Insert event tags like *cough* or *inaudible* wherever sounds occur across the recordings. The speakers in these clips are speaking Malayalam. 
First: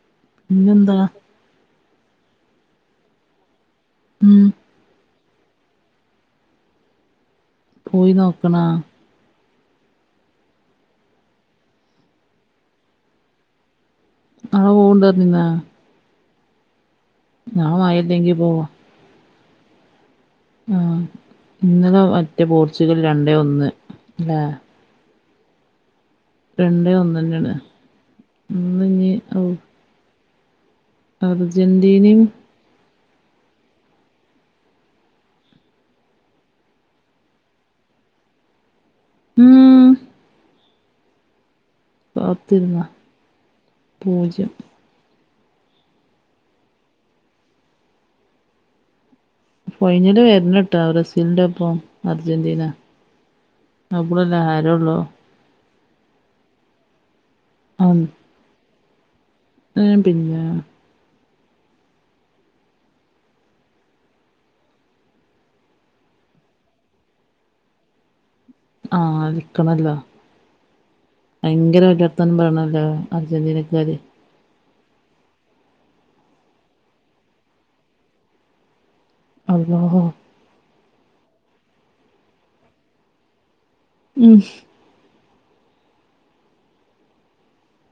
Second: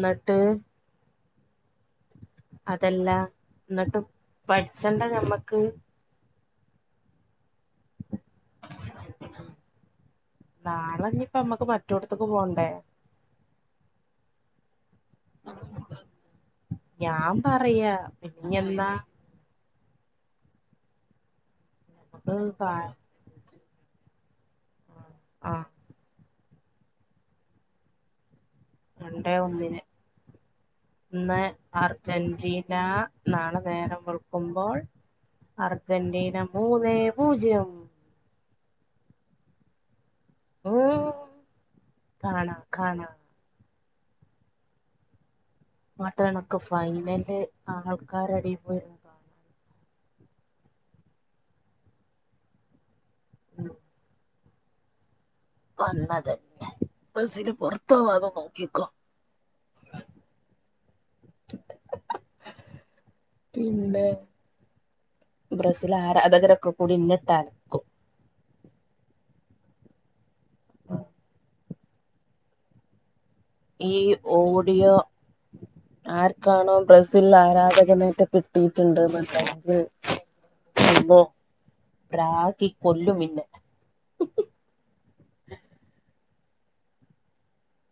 ന്നട്ട് ന്നെന്താ അതല്ല ന്നട്ട് ഉം പട്ച്ചണ്ടേ ഞമ്മക്ക് പോയി നോക്കണാ നാളെ ഞ്ഞ്പ്പൊ മ്മക്ക് മറ്റൊട്ത്ത്ക്ക് പോണ്ടേ? ങ്ങള് പോകിണ്ട് പറഞ്ഞിർന്ന ഞാ പറയാ മഴല്ലെങ്കി പോവാ പിന്നെന്നാ ആ ഇന്നലെ മറ്റേ നമുക്ക് പോർച്ചുഗൽ രണ്ടേ ഒന്ന് ല്ലേ ആഹ് രണ്ടേ ഒന്നന്നേണ്. രണ്ടേ ഒന്നിന് ഇന്ന് അർജന്റീനയും അർജന്റീന നാളെ നേരം വെൾക്കുമ്പോൾ അർജന്റീന മൂന്നേ പൂജ്യം. ഉം *unintelligible* കാണാ കാത്ത്ര്ന്നോ കാണാ പൂജ്യം. മാത്രണക്കെ ഫൈനല് ആൾക്കാരെടെപ്പോയിര്ന്ന് ഫൈനല് വര്ണട്ടോ ബ്രസീലിന്റെ ഒപ്പം അർജന്റീന അപ്പളല്ലേ ആരോ ഒള്ളു. വന്നത് ബ്രസീല് പൊർത്തോവാതെ നോക്കിക്കോ. ഉം പിന്നെ പിന്നെ ബ്രസീൽ ആരാധകരൊക്കെ കൂടി ഇന്നെട്ട ആഹ് അൽക്കണല്ലോ. ആഹ് ഭയങ്കര വല്യർത്താനം പറയണല്ലോ അർജന്റീന ഈ ഓഡിയോ ആര്ക്കാണോ ബ്രസീൽ ആരാധകനറ്റെ കിട്ടിയിട്ടിണ്ട് ന്ന് അത് അള്ളാ *unintelligible* പ്രാകി കൊല്ലും പിന്നെ ഉം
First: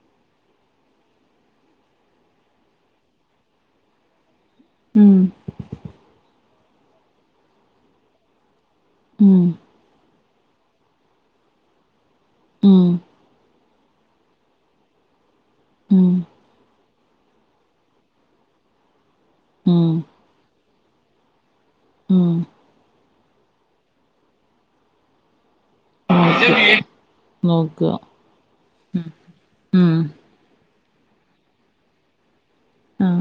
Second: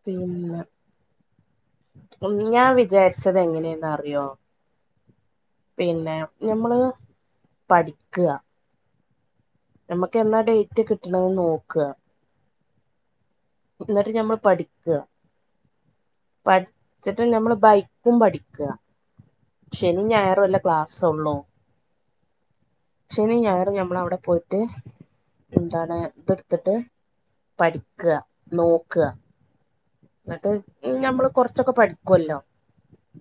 പി ഞാൻ വിചാര്ച്ചത് എങ്ങനേന്ന് അറിയോ? ഉം പിന്നെ ഞമ്മള് പഠിക്ക ഉം ഞമ്മക്കെന്നാ ഡേറ്റ് കിട്ടണെന്ന് നോക്ക ഉം ന്നട്ട് ഞമ്മള് പഠിക്ക. ഉം പഠിച്ചിട്ട് ഞമ്മള് ബൈക്കും പഠിക്ക. ഉം ശെനിം ഞായറും അല്ലേ ക്ലാസ്സൊള്ളു. ഉം ശനി ഞായറും ഞമ്മളവിടെ പോയിട്ട് എന്താണ് ഇതട്ത്തിട്ട് നോക്ക നോക്ക പഠിക്ക ഉം നോക്ക. ഉം ന്നട്ട് ഞമ്മള് കൊറച്ചൊക്കെ പഠിക്കല്ലോ. ആഹ്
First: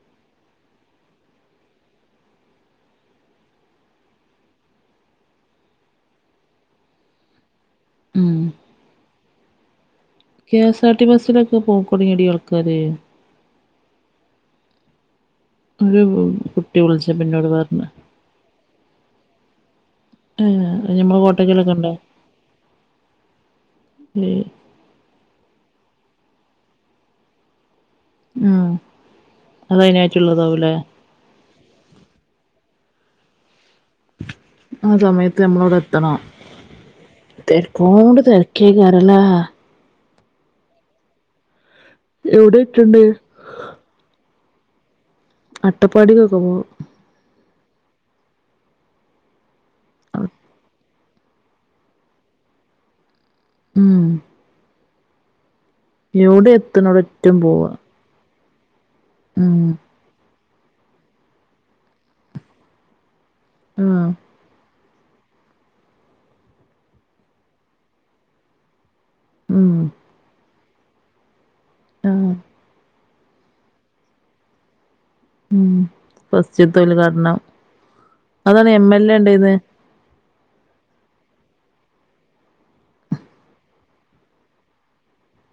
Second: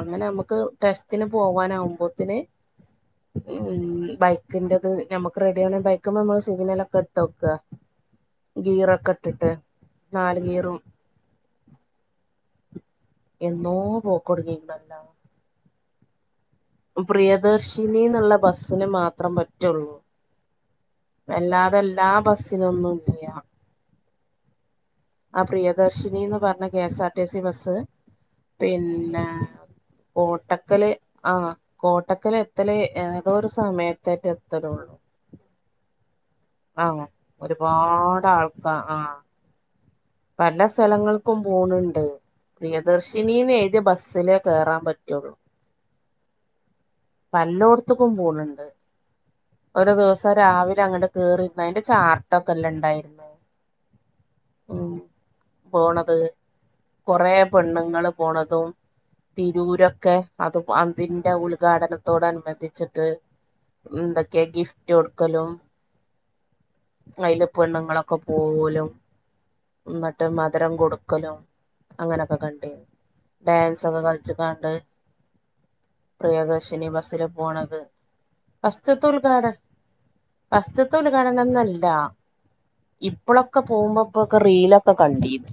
അങ്ങനെ നമ്മക്ക് ടെസ്റ്റിന് പോവാനാവ്മ്പോത്തിന് ഉം ബൈക്കിന്റത് നമ്മക്ക് റെഡി ആണെ ബൈക്ക്മ്മേ നമ്മള് സിഗ്നലൊക്കെ ട്ടോക്കാ ഉം ഗീറൊക്കെ ഇട്ട്ട്ട്. കെ എസ് ആർ ടി ബസ്സിലൊക്കെ പൊക്കൊട്ങ്ങടി ആൾക്കാര് എന്നോ പോക്ക് ഒട്ങ്ങീക്ണല്ലോ അയിൽ പോവും പ്രിയദർശിനിന്ന്ള്ള ബസ്സിന് മാത്രം പറ്റുള്ളൂ ഏഹ് ഞമ്മളെ കോട്ടക്കലൊക്കെ വല്ലാതെ ഉണ്ടോ എല്ലാ ബസിൽ ഒന്നുല്ല ഏ ആ പ്രിയദർശിനിന്ന് പറഞ്ഞ K S R T C bus ആഹ് പിന്നെ അതയിനായിട്ടുള്ളതാവൂലേ കോട്ടക്കൽ ആഹ് കോട്ടക്കൽ എത്തൽ ഏതോരു സമയത്ത് ആ സമയത്ത് നമ്മൾ അവിടെ എത്തണോ ആഹ് തെരക്കോണ്ട് ഒരുപാട് ആൾക്കാ ആഹ് തെരക്കേക്കാരല്ലേ പല സ്ഥലങ്ങൾക്കും പോണുണ്ട് എവിടെ എത്തണ്ട് പ്രിയദർശിനീന്ന് എഴുതിയ ബസ്സില് കേറാൻ പറ്റൊള്ളൂ അട്ടപ്പാടിക്കൊക്കെ പോവോ പല്ലോട്ത്ത്ക്കും പോണ്ണ്ട് ഒരു ദിവസം രാവിലെ അങ്ങട് ക്കേറി അയിന്റെ ചാർട്ടൊക്കെല്ലാം ഉണ്ടായിര് ഉം പോണത് എവിടെ എത്തണ അവിടെ കൊറെ എറ്റും പോവാ പെണ്ണുങ്ങളും പോണതും ഉം തിരൂരൊക്കെ അതും അതിന്റെ ഉദ്ഘാടനത്തോട്നുബന്ധിച്ചിട്ട് ആഹ് എന്തൊക്കേ ഗിഫ്റ്റ് ഗിഫ്റ്റ് കൊടുക്കലും അയിൽ പെണ്ണുങ്ങളൊക്കെ പോവലും ഉം ന്നട്ട് മധുരം കൊടുക്കലും അങ്ങനെ ആഹ് ഒക്കെ കണ്ടീനി ഡാൻസ് ഒക്കെ കളിച്ച്ക്കാണ്ട് ഉം ബസ്സില് ഫസ്റ്റ്ത്തേഉദ്ഘാടനം പോണത് അതാണ് എം എൽ എ ഉണ്ടായീന്നെ ഫാസ്റ്റ് ത്തെ ഉദ്ഘാടനംന്നല്ല ഇപ്പളൊക്കെ പോകുമ്പോപ്പോ റീലൊക്കെ കണ്ടീലേ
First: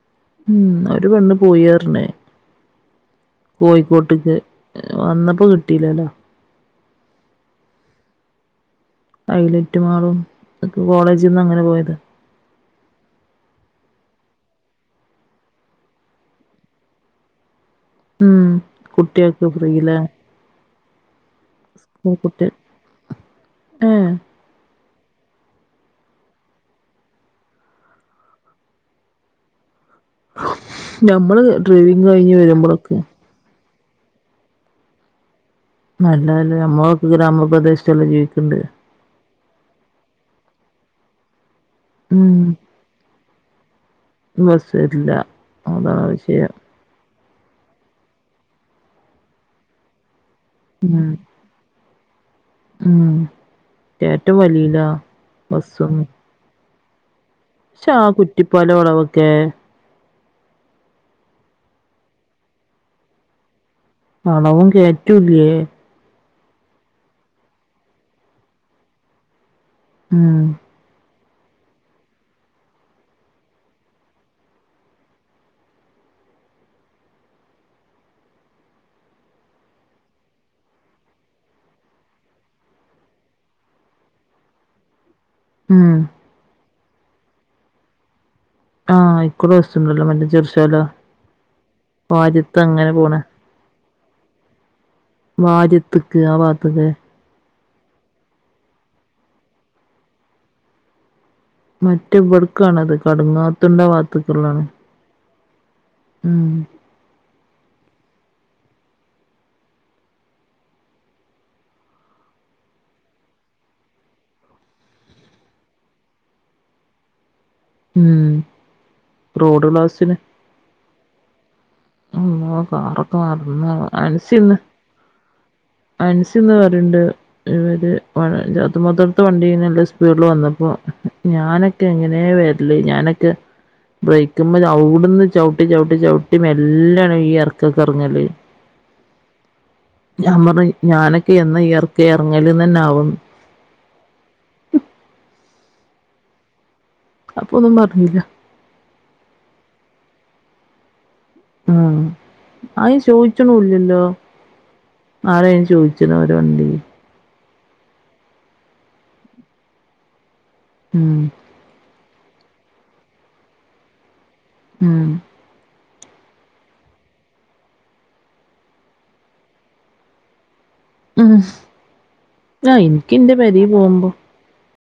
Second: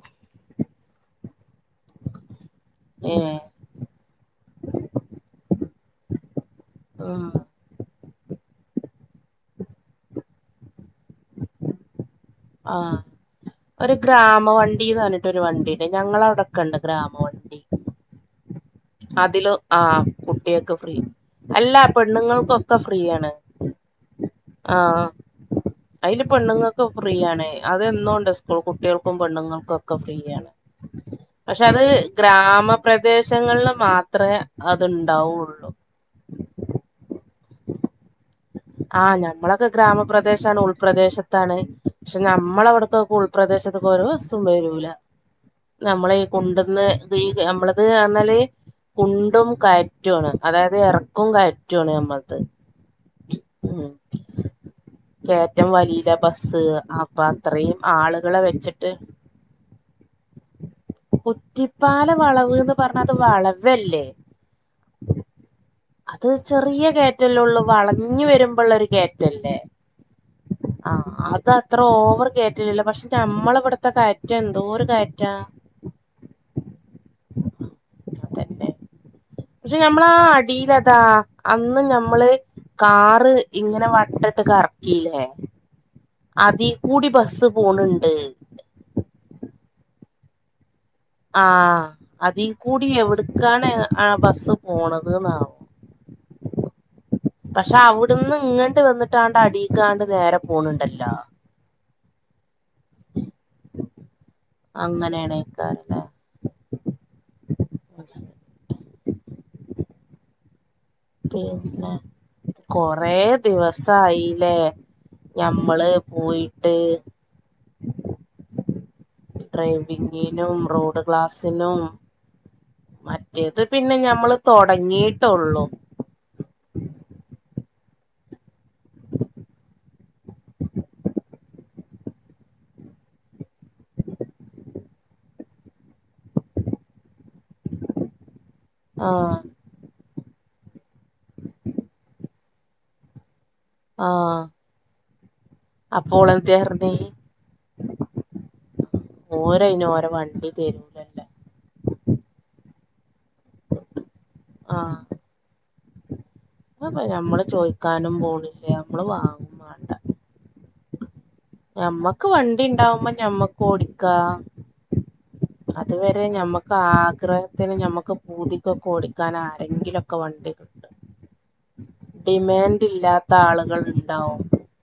ഉം ഒരു പെണ്ണ് പോയി അറ്ഞ്ഞ് ഏഹ് കോയിക്കോട്ട്ക്ക് വന്നപ്പോ കിട്ടില്ലേല്ലോ ആഹ് ഹൈലറ്റു മാളും കോളേജിന്ന് അങ്ങനെ പോയത് ആഹ് ഒരു ഗ്രാമ വണ്ടീന്ന് പറഞ്ഞിട്ട് ഒരു വണ്ടിണ്ട് ഞങ്ങളൗടൊക്കെ ഉണ്ട് ഗ്രാമ വണ്ടി ഉം കുട്ടിയാക് ഫ്രീ ല്ലേ കുട്ട്യാക് ഫ്രീ അല്ല കുട്ട്യാ പെണ്ണുങ്ങൾക്കൊക്കെ ഫ്രീയാണ് ഏഹ് ആഹ് അയില് പെണ്ണുങ്ങക്കും ഫ്രീ ആണ് അത് എന്നോ ഉണ്ട് സ്കൂൾ കുട്ട്യാൾക്കും പെണ്ണുൾക്കൊക്കെ ഒക്കെ ഫ്രീയാണ് ഞമ്മള് പക്ഷെ അത് ഡ്രൈവിങ് കഴിഞ്ഞ് വരുമ്പളൊക്കെ ഗ്രാമപ്രദേശ ദേശങ്ങളിൽ മാത്രമേ അത്ണ്ടാവുള്ളൂ നല്ലതല്ലേ നമ്മളൊക്കെ ഗ്രാമപ്രദേശല്ലേ ചോയിക്ക്ണ്ട് ആഹ് ഞമ്മളൊക്കെ ഗ്രാമപ്രദേശാണ് ഉൾപ്രദേശത്താണ് ശെ ഉം ഞമ്മളവുടുക്കൊകുൾപ്രദേശത് ട്ക്കൊരു വസ്സും ബസ് വരൂല വരില്ല അതാണ് നമ്മളീ വിഷയം കുണ്ട്ന്ന് ഈ ഞമ്മളത്അറിഞ്ഞാല് കുണ്ടും കയറ്റോണ് അതായത് ഉം എറക്കും കയറ്റൊ റ്റോ ണ് ഞമ്മൾത് ഉം കേറ്റോം വലീല കയറ്റം ബസ്സൊന്നും വലിയില ബസ്സ് അപ്പൊ അത്രീം പക്ഷെ ആ ആള്കളെ കുറ്റിപ്പാലം വെച്ചിട്ട് വളവൊക്കെ കുറ്റിപ്പാല വളവ്ന്ന് പറഞ്ഞാ അത് വളവ്വെല്ലേ വളവും കേറ്റൂല്ലേ അത് ചെറിയ കേറ്റല്ലോള്ളൂ വളഞ്ഞ് വരുമ്പൊള്ളൊരു കേറ്റല്ലേ ഉം ആഹ് അതെ ഇത്രോവറ് കയറ്റല്ലാല്ലോ പക്ഷെ ഞമ്മളവ്ടുത്തെ കയറ്റെന്തോരു കയറ്റാ? അതെന്നെ പശെ ഞമ്മളാ അടീലതാ അന്ന് ഞമ്മള് കാറ് ഇങ്ങനെ വട്ടട്ട് കർക്കീലേ? ഉം അതി കൂടി ബസ്സ് പോണ് ണ്ട് ആഹ് അയ്ക്കൂടെ ബസ്സ്ണ്ടല്ലോ മറ്റേ ചെറ്ശ്ശോല ആഹ് അതീകൂടി എവ്ട്ക്കാണ് ആ ബസ്സ് പോണത് ന്നാ വാര്യത്ത്ക്ക് ആ വാത്ത്ക്ക് പശാ അവിടുന്ന്ങ്ങട്ട് വെന്ന്ട്ടാണ്ടടീക്കാണ്ട് നേരെ പോണണ്ടല്ലോ? മറ്റവ്ട്ക്കാണത് കടുങ്ങാത്തുണ്ടാവാത്തുക്ക്ള്ളാണ്. അങ്ങനേണെയ്ക്കാരല്ലേ? ഉംഹ് പിന്നെ കൊറേ ദിവസായീലേ? ഞമ്മള് പോയിട്ട് ഉം ഹ് ഡ്രൈവിങ്ങിനും റോഡ് ക്ലാസിനും അല്ലാഹ് കാ മറ്റേത് പിന്നെ ഞമ്മള് തൊടങ്ങിയ്ട്ടൊള്ളു അൻസിന്ന് പറിണ്ട് ഇവര് വഴജ്ജാത്തുമ്മാത്താട്ത്തെ വണ്ടി നല്ല സ്പീഡില് വന്നപ്പോ ഞാന ക്കെങ്ങനെ വെര്ല് ഞാനെക്കെ ബ്രെയിക്ക്മ്മല് ഔട്ന്ന് ചവുട്ടി ചവുട്ടി ചവുട്ടി മേലെ ല്ലെണ് ഈ എറക്കൊക്കറങ്ങല് ആഹ് ഞാപറഞ്ഞ് ഞാനൊക്കെ എന്ന ഈ എറക്ക എറങ്ങല്ന്നെനാവോന്ന് ആഹ് അപ്പോളെന്തേയർഞ് അപ്പൊന്നും പർഞ്ഞില്ല ഓരയ്ന് ഓര വണ്ടി തെര് ആഹ് അയിന് ചോയിച്ചുണൂല്ലിയല്ലോ? ആഹ് ആരായിന് ചോയിച്ച്ണോര വണ്ടി അഹ്പ്പൊ ഞമ്മള് ചോയിക്കാനും പോണില്ല ഞമ്മള് വാങ്ങ ഉം ഹ് ഞമ്മക്ക് വണ്ടിണ്ടാവുമ്പോ ഞമ്മക്ക് ഓടിക്കാ ഉം അതുവരെ ഞമ്മക്ക് ആഗ്രഹത്തിന് ഞമ്മക്ക് പൂതിക്കൊക്കോടിക്കാൻ ആരെങ്കിലൊക്കെ വണ്ടി തെരും ഉം ആ എനിക്ക് ഡിമാൻഡ്ല്ലാത്ത ഇന്റെ പെരീ പോകുമ്പോ ആളുകള്ണ്ടാവും